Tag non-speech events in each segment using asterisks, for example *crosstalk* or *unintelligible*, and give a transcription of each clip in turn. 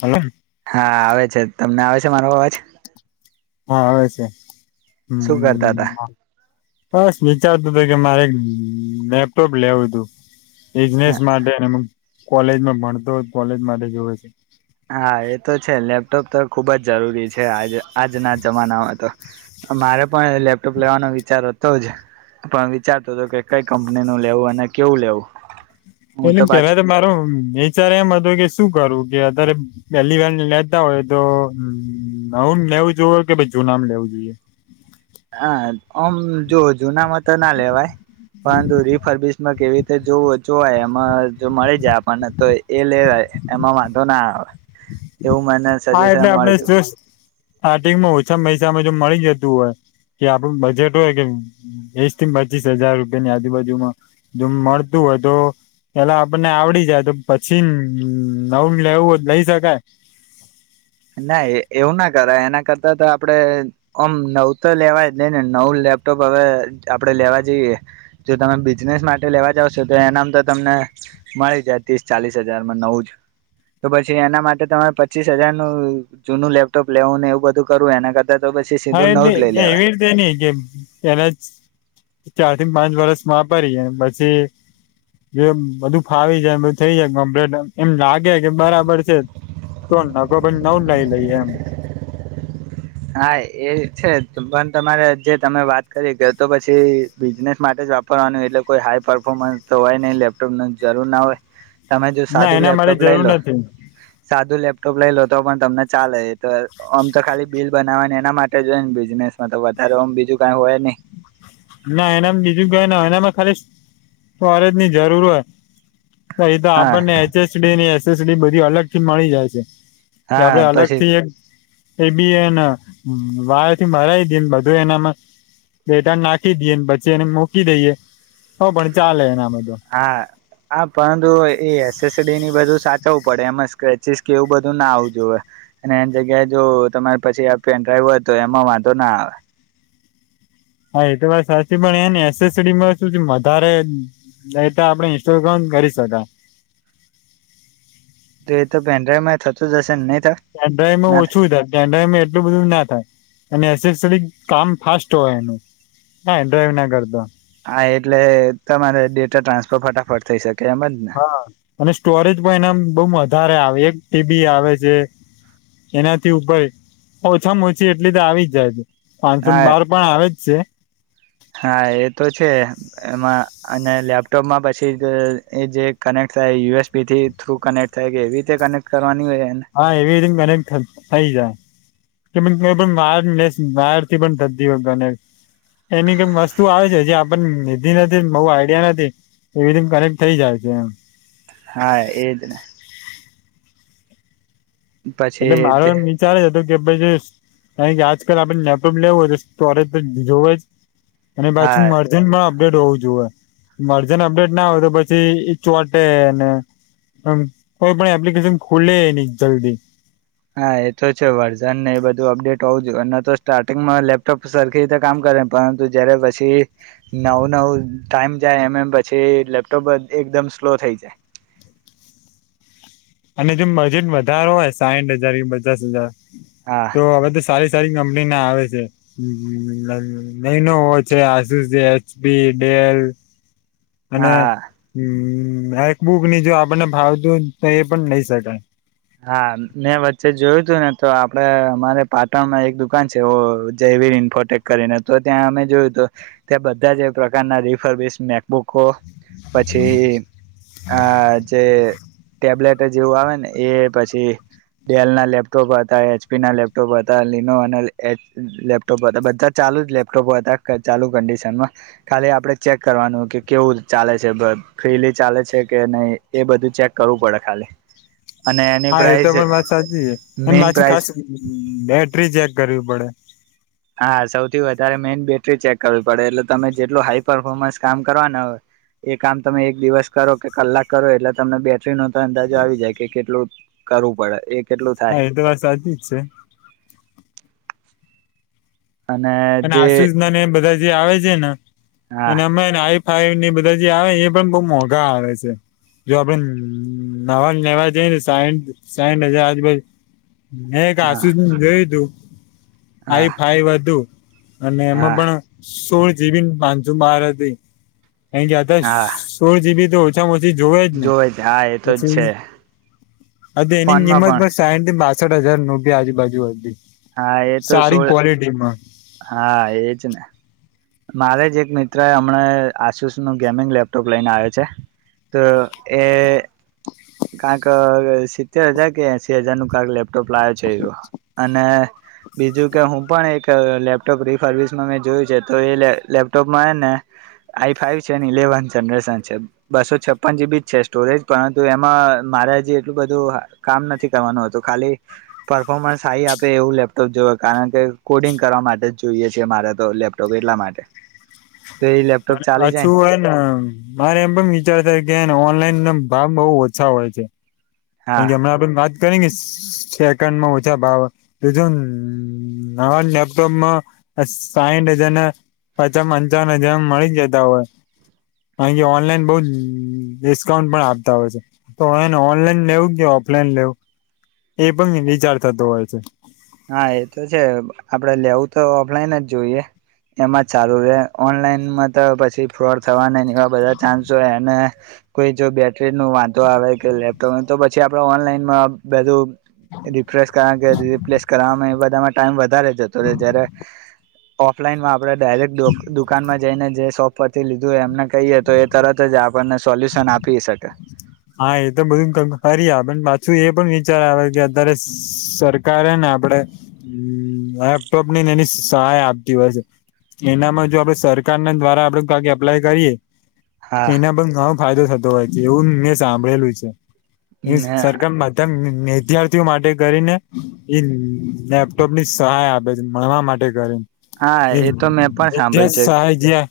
હાલો. હા આવે છે, તમને આવે છે, મારો અવાજ હા આવે છે. શું કરતા હમ તા? બસ વિચારતું કે મારે લેપટોપ લેવું તું. બિઝનેસ માટે *unintelligible* કોલેજમાં ભણતો હોય તો કોલેજ માટે જોવે છે. હા એ તો છે. લેપટોપ તો ખુબ જ જરૂરી છે આજ આજના જમાનામાં તો. મારે પણ લેપટોપ લેવાનો વિચાર હ તો જ પણ વિચારતો હતો કે કઈ કંપની નું લેવું અને કેવું લેવું. હું એટલે પેલા પાછું તો મારો વિચાર એમ હતું કે શું કરવું? કે અતારે પેલી વાર લેતા હોય તો હમ્મ નવુંમ લેવું જોઈએ કે પછી જુનામ લેવું જોઈએ. હા ઓમ જો જુનામાં તો ના લેવાય. પરંતુ રિફરબિશમાં કા એવી તે જોવ જોવાય એમાં જો મળી જાય આપણને તો એ લેવાય એમાં વાંધો ના આવે. *inaudible* એવું મને હા સજેશન એટલે આપણે મળ્યું હતું જો સ્ટાર્ટિંગમાં ઓછા પૈસામાં જો મળી જતું હોય કે આપડું બજેટ હોય કે વિસ થી પચીસ હજાર રૂપિયા ની આજુબાજુમાં, જો મળતું હોય તો પેલા આપણને આવડી જાય તો પછી નવું લેવું હોય તો લઈ શકાય. ના એવું ના કરાય. એના કરતા તો આપડે ઓમ નવ તો લેવાય જ નઈ ને. નવ લે પટોપ હવે આપણે લેવા જઈએ જો તમે બિઝનેસ માટે લેવા જાવ છો તો એનામ તો તમને મળી જાય ત્રીસ ચાલીસ હજારમાં નવું જ. તો પછી એના માટે તમારે પચીસ હજાર નું જૂનું લેપટોપ લેવું ને એવું બધું કરવું એના કર હા એટલે એ એવી રીતે નહી જેમ પેલા જ ચાર થી પાંચ વર્ષ વાપરીએ પછી જો બધું ફાવી જાય, બધું થઇ કમ્પલેટ, એમ લાગે કે બરાબર છે *unintelligible* નવું જ લઈ લઈએ એમ. હા એ છે, પણ તમારે જે તમે વાત કરી કે તો પછી બિઝનેસ માટે વાપરવાનું એટલે કોઈ હાઈ પરફોર્મન્સ તો હોય નહી લેપટોપ જરૂર ના હોય. તમે જો ના સાદું એના મારે લેપટોપ લઈ જરૂર લો નથી સાદું લેપટોપ લઈ લો તો પણ તમને ચાલે તો ઓમ તો ખાલી બિલ બનાવવા ને એના માટે જ હોય ને બિઝનેસમાં તો વધારે ઓમ બીજું કાઈ હોય નહીં. ના એનામાં બીજું કાય ના હોય, એનામાં ખાલી ફરજ ની જરૂર હોય. તો એ તો હા આપણને H S D S S ડીની બધી અલગથી મળી જાય છે. કે હા આપડે પછી અલગથી એક એ બી એન વાળ થી મરાય દીન બધું એનામાં બેેટા નાખ ખી દીએ ને પછી મૂકી દઈએ તો પણ ચાલે એમ એ બધું. હા હા પરંતુ એ એસ એસ ડી ની ઈ બધું સાચવું પડે. એમાં સ્ક્રેચિસ કેવું બધું ના આવતું હોય. અને એની જગ્યાએ જો તમારે પછી આ પેનડ્રાઈવ તો એમાં વાંધો ના આવે. હા એ તો વાત સાચી પણ એને એસેસસરીઝમાં શું છે વધારે એ તો આપડે ઇન્સ્ટોલ કર કરી શકાય. તો એ તો પેનડ્રાઈવ માં થતું જ હશે નહ પેનડ્રાઈવ માં ઓછું થાય, પેનડ્રાઈવમાં એટલું બધું ના થાય. અને એસે સરીઝ કામ ફાસ્ટ હોય એનું. પેનડ્રાઈવ ના કરતા. હા એટલે તમારે ડેટા ટ્રાન્સફર ફટાફટ થઇ શકે એમ જ ને. હા અને સ્ટોરેજ પણ એને એમ બઉ વધારે આવે એક એ બી આવે છે. એનાથી ઉપર ઓછામાં ઓછી એટલી તો આવી જ જાય છે. પાંચસો હા બાર પણ આવે જ છે. હા એ તો છે. એમાં અને લેપટોપમાં પછી અહ એ જે કનેક ક્ટ થાય યુ એસ બી થી થ્રુ કનેક્ટ થાય કે એવી રીતે કનેક્ટ કર હા એવી રી કનેક્ટ થઈ જાય. કે *unintelligible* પણ *unintelligible* બહારથી પણ થતી હોય કનેક્ટ. એની કેમ વસ્તુ આવે છે જે આપણન લીધી નથી ને બહું આઈડિયા નથી. રીડિંગ કરેક્ટ થઇ જાય છે એમ હા એજ ને એટલે મારો પછી એમ વિચારે જ હતો કે પછી કઈ આજકાલ આપે નેપ લેવો હોય તો સ્ટોરેજ ત જોવે જ અને પાછું હા મર્જનમાં ડેટ હોવું જોવે મર્જન અપડેટ ના હોય તો પછી ચોટેને આમ કોઈ પણ એપ્લિકેશન ખુલે ની જલ્દી હા એ તો છે વર્ઝનને એ બધું અપડેટ હોવું જોઈએ તો સ્ટાર્ટિંગમાં લેપટોપ સરખી રીતે કામ ક કરે પરંતુ જ્યારે પછી નવું નવું ટાઈમ જાય એમ એમ પછી લેપટોપ એક દમ સ્લો થઇ જાય અને જે બજેટ વધારો હોય સાહીઠ હજાર પચાસ હજાર હા તો હવે ત સારી સારી કમ પની આવે છે નેનો હોય છે આસુ એચ પી ડેલ અને હા હમ એકબુક ની જો આપણને ભાવતું થઇ પણ નઈ શકાય હા મેં વચ્ચે જોયું તું ને તો આપડે અમારે પાટણમાં એક દુકાન છે ઓ જય વીર ન્ફોટેક કરીને તો ત્યાં અમે જોયું તો ત્યાં બધા જ પ્રકારના રીફર બેઝ મેકબુકો પછી આ જે ટેબ્લેટ જેવું આવે ને એ પછી ડેલ ના લેપટોપ હતા એચ પી ના લેપટોપ હતા લિનો અને લેપટોપ હતા બધા ચા લુ જ લેપટોપો હતા ચાલુ કંડિશનમાં ખાલી આપડે ચેક કરવાનું કે કેવું ચાલે છે બ ફ્રીલી ચાલે છે કે નહી એ બધું ચેક કરવું પડે ખાલી અને એની હા એ તો પ્રાઇસ પણ સાચી છે અને મેઈન માછી પ્રાઇસ ખાસ બેટરી ચેક કરવી પડે હા સૌથી વધારે મેન બેટરી ચેક કરવી પડે એટલે તમે જેટલું હાઈ પરફોર્મન્સ કામ કરવાના હોય એ કામ તમે એક દિવસ કરો કે કલાક કરો એટલે તમને બે ટ્રી નો ત અંદાજો આવી જાય કે કેટલું કરવું પડે એક હા એ તો વાત સાચી જ છે અને આસુ જ નાને બધા જે આવે છે ને હા એને અમે નાઈ આઈને બધા જે આવે એ પણ બહુ મોંઘા આવે છે જો આપણે નવા લેવા જઈએ ને સાઈઠ સાઈઠ હજાર આજ મે હા કાસું જોયું તું હા આઈ ફાઈ બધું અને હા એમાં પણ સોળ જીબી પાનસો બાર હતી કાંઈ કે તા હા સોળ જીબી તો ઓછામાં ઓ તી જોવે જ ને જ હા એ તો જ પછી છે એની કિંમત પણ સાઈઠ થી બા છેક હજાર નું બી આજુબાજુ હતી હા એ તો સારી સોળ ક્વોલિટીમાં હા એજ ને મારે જ એક મિત્ર હમણા આશુષ નું ગેમિંગ લેપટોપ લઈને આવ છે ત એ કાક સિત્તેર હજાર કે એસી હજાર નું કાક લેપટોપ લાવે છે અને બીજું કે હું પણ એક લેપટોપ રીસર્વિસમાં મેં જોયું છે તો એ લેપટોપમાં ને આઈ ફાઈ છે ઇલેવન જનરેશન છે બસો છપ્પન જીબી જ છે સ્ટોરેજ પરંતુ એ માં મારે હજી એટલું બધું કામ નથી કરવાનું હતું ખાલી પફોર્મન્સ સ આપે એવું લેપટોપ જો કારણ કે કોડિંગ કરવા માટે જ જોઈએ છે મારે તો લેપટોપ એટલા માટે *inaudible* તો એ લેપટોપ રે ચાલી જાય પાછું હોય ને મારે એમ પણ વિચારતા કે ઓનલાઈનમ ભાવ બહુ ઓછા હોય છે એ હા કે હમણા પણ વાત કરી કે સેકન્ડ માં ઓછા ભાવ તજું નાવ નેપટોપ સાહીઠ હજારના પાછા પંચાવન હજારમાં મળી જતા હોય ઓનલાઈન બઉ ડિસ્કાઉન્ટ પણ આપતા હોય છે તો ઓનલાઈન લેવું કે ઓફલાઈન લેવું એ પણ વિચાર થતો હોય છે. હા એ તો છે આપડે લેવું તો ઓફલાઈન જ જોઈએ. એમાં જ ચારુ રે ઓનલાઈનમાં તો પછી ફ્રોડ થવા એવા બધા ચાન્સો એમને કોઈ જો બેટરી નું વાંધો આવે કે લેપટોપ તો પછી આપડ ઓનલાઈનમાં બધું રિફ્રેશ કરવા કે રિપ્લેસ કર એ બધામાં ટાઈમ વધારે જતો જયારે ઓફલાઈન માં આપણે ડાયરેક્ટ દુકાનમાં જઈને જે શોપ પથી લીધું એમને કહીએ તો એ તરત જ આપણને સોલ્યુશન આપી શકે. હા એ તો બધું ખરી પણ પાછું એ પણ વિચાર આવે કે અત્યારે સરકારેને આપડે અમ્મ લેપટોપને એની સહાય આપતી હોય છે. એનામાં જો આપડે સરકાર ના દ્વારા આપડે ક એપ્લાય કરીએ હા એના પણ ઘણો ફાયદો થતો હોય છે એવું મેં સાંભળેલું છે. એ સરરમા મધમ વિદ્યાર્થીઓ માટે કરીને ઈ લેપટોપ ની સહાય આપે છે ભણવા માટે કરીને હા એ તો મેં પણ હ એજ સાંભળ્યું છે સા જયા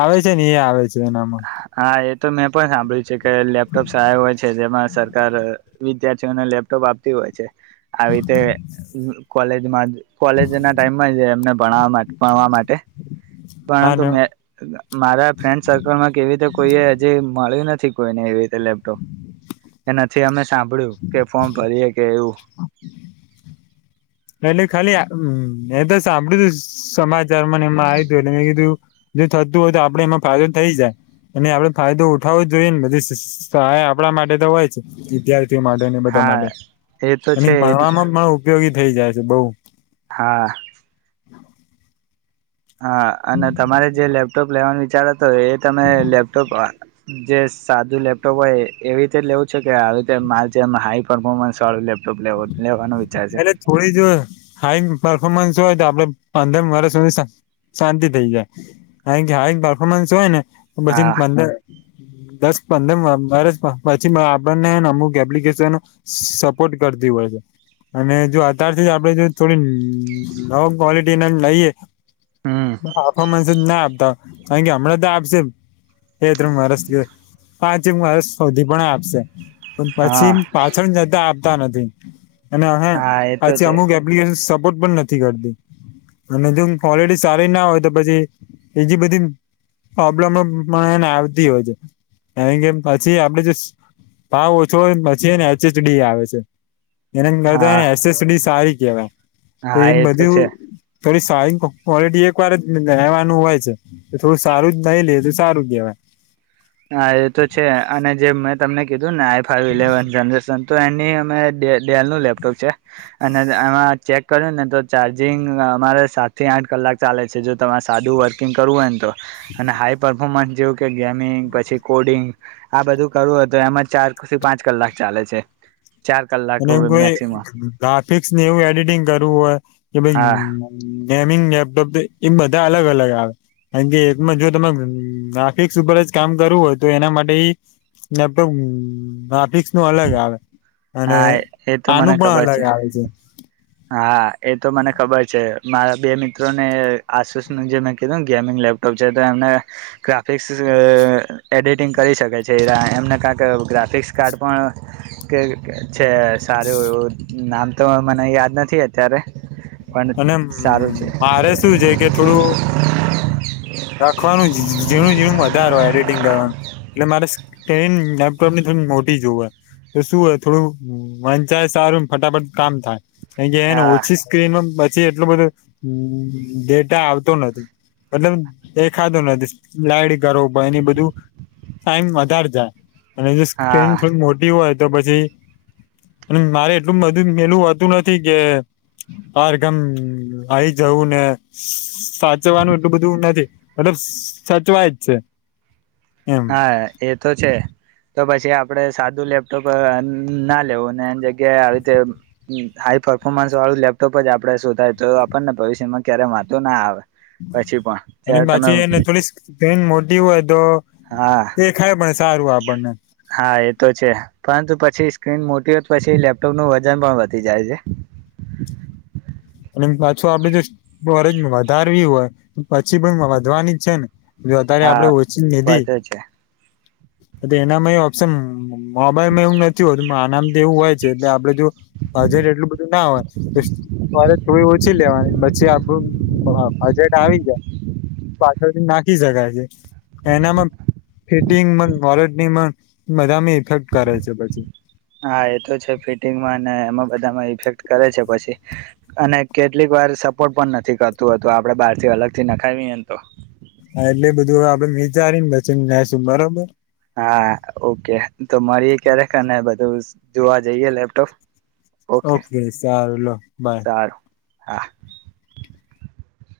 આવે છે ને એ આવે છે એનામાં. હા એ તો મેં પણ સાંભળ્યું છે કે લેપટોપ્સ આ હોય છે જેમાં સરકાર વિદ્યાર્થીઓને લેપટોપ આપતી હોય છે. આવી રીતે કોલેજમાં કોલેજ ના ટાઈમમાં જ એમને ભણવામાં ભાડ માટે પરંતુ અને મેં મારા ફન્ માં કેવી રીતે કોઈ હજી મળ્યું નથી કોઈને એવી રીતે લેપટોપ કે નથી અમે સાંભળ્યું કે ફોર્ન ભરીએે કે એવું. એટલે ખાલી એ તો સાંભળ્યું તું સમાચાર મને એમાં આવ તું એટલે મેં થિયુ જો થતું હોય તો આપડે એમાં ફાયદો થઈ જાય. એ આપડે ફાયદો ઉઠાવવો જ જોઈએ ને બધી સહાય આપણા માટે તો હોય જ વિદ્યાર્થી માટે ને બધા હા માટે તો એ છે ભણવામાં પણ ઉપયોગી થઈ જાય છે બઉ હા. હા અને તમારે જે લેપટોપ લેવાનું વિચારો તો એ તમે લેપટોપ જે સાદું લેપટોપ હોય એવી રીતે લેવું છે કે આવી રીતે મારે જેમ હાઈ પરફોર્મન્સ વાળું લેપ એલે થોડી જો હાઈ. પરફોર્મન્સ હોય તો આપડે પંદરમ વર્ષ સુધી શાંતિ થઇ જાય હ પફોમન્સ હોય ને પછી હા અંદર દસ પંદર વર્ષ પછી આપણને અમુક એપ્લિકેશન સપોર્ટ કરતી હોય છે. અને જો અત્યારથી જ આપડે જો થોડી નવ ક્વલિટી ના લઈએ હમ આફ મસ જ ના આપતા કારણ કે હમણાં તો આપશે એ તું મારેસ પાંચે મારેસ સૌધી પણ આપશે. પણ પછી હા પાછળ જતા આપતા નથી અને અ હા એ તો પછી છે અમુક એપ્લિકેશન *unintelligible* પણ નથી કરતી. અને જો હોલિડે સારી ના હોય તો પછી એજી બધી પ્રોબ્લેમ પણને આવતી હોય છે એ કેમ પછી આપડે જો ભાવ ઓછો પછી ને એચ એચડી આવે છે. એને હા કરતાને એસસડી સારી કેવાય. હા એ તો છે. થોડી સારી ક્વોલિટી એક વાર જ રહેેવાનું હોય છે થોડું સારું જ નહીિ લે તો સારું જ કહેવાય. *inaudible* હા એ તો છે અને જે મેં તમને કીધું ને આઈ ફાઈવ ઇલેવન જનરેશન તો એની અમે ડેલ નું લેપટોપ છે અને એમાં ચેક કર્યું ને તો ચાર્જિંગ અમારે સાતથી આઠ કલાક ચાલે છે જો તમારે સાદું વર્કિંગ કરવું હોય ને તો અને હાઈ પફોર્મન્સ જેવું કે ગેમિંગ પછી કોડિંગ આ બધું કરવું હતુ એમાં ચારથી પાંચ કલાક ચાલે છે ચાર કલાક અને એ કોઈ મેક્સિમમ ગ્રાફિક્સને એવું એડિટિંગ કરવું હોય કે હા ભાઈ લેપટોપ એ બધા અલગ અલગ આવે કારણ કે એકમાં જો તમે ગાફિક્સ ઉપર જ કામ કરવું હોય તો એના માટે નેપો ગફિક્સ નું અલગ આવે અને હા એ તો મને આનું પણ ખબર અલગ આવે છે હા એ તો મને ખબર છે મારા બે મિત્રોને આસપાસનું જે મેં કીધું ને ગેમિંગ લેપટોપ છે તો એમને ગ્રાફિક્સ એડિટિંગ કરી શકે છે એ એમને કારં કે ગ્રાફિક્સ કાર્ડ પણ કે છે સારું એવું નામ તો મને યાદ નથી અત્યારે પણ અને હ સારું છે મારે શું છે કે થોડું રાખવાનું જ ઝણ ઝીણું વધારેો હોય એડિટિંગ કરવાનું એટલે મારે સ્ક્રીન લેપટોપની થોડી મોટી જોવ હોય તો શું હોય થોડું વંચાય સારું ફટાફટ કામ થાય કાર કે એને હા ઓછી સ્ક્રીનમાં પછી એટલું બધું ડેટા આવતો નથી મતલબ દેખાતું નથી લાયડી કરો પણ એની બધું ટાઈમ વધારે જાય અને જો હા સ્ક્રીન થોડી મોટી હોય તો પછી અને મારે એટલું બધું મેલું હોતું નથી કે હ ગમ આઈ જવું ને સાચવાનું એટલું બધું નથી મલબ સચવાય જ છે એમ હા એ તો છે તો પછી પ આપણે સાદું લેપટોપ ના લેવું એ જગ્યાએ આવી રીતે હાઈ પરફોમસ વાળું લેપટોપ જ આપડણે શોધાય તો આપણ ને ભવિષ્યમાં ક્યારે વાંધું ના આવે પછી પણ અને ત્યારે તમે બાછી એ થોડી મો હોય તો હા એ ખાય પણ સારું આપણને હા એ તો છે પરંતુ પછી સ્ક્રીન મોટી હોત પછી લેપટોપનુંું વજન પણ વધી જાય છે હ પાછું આપડે જો ફરજ વધારવી હોય તો પછી પણ વધવાની છે ને જો અત્યારે આપડે હા ઓચીંગ લીધી વધે છે એનામાં એ ઓપ્શન મોબાઈલમાં એવું નથી હોતું આનામ તો એવું હોય છે એટલે આપડે હજ એટલું બધું ના હોય મારે થોડી ઓછી લેવાની પછી આું બજેટ આવી ગાય પાછળથી નાખ શકાય છે એનામાં ફિટિંગ વોરટની બધા હા એ તો છે ફિટિંગમાં એમાં બધામાં ઇફેક કરે છે પછી અને કેટલીક વાર સપોર્ટ પણ નથી કરતુંતું આપડે બહાર થી અલગ થી નખાવી મે તો વિચારી ને પછી નસું બરોબર હા ઓકે તો મળીએ ક્યારેક ને બધું જોવા જઈએ લેપટોપ ઓકે સારું લો બાય સારું હા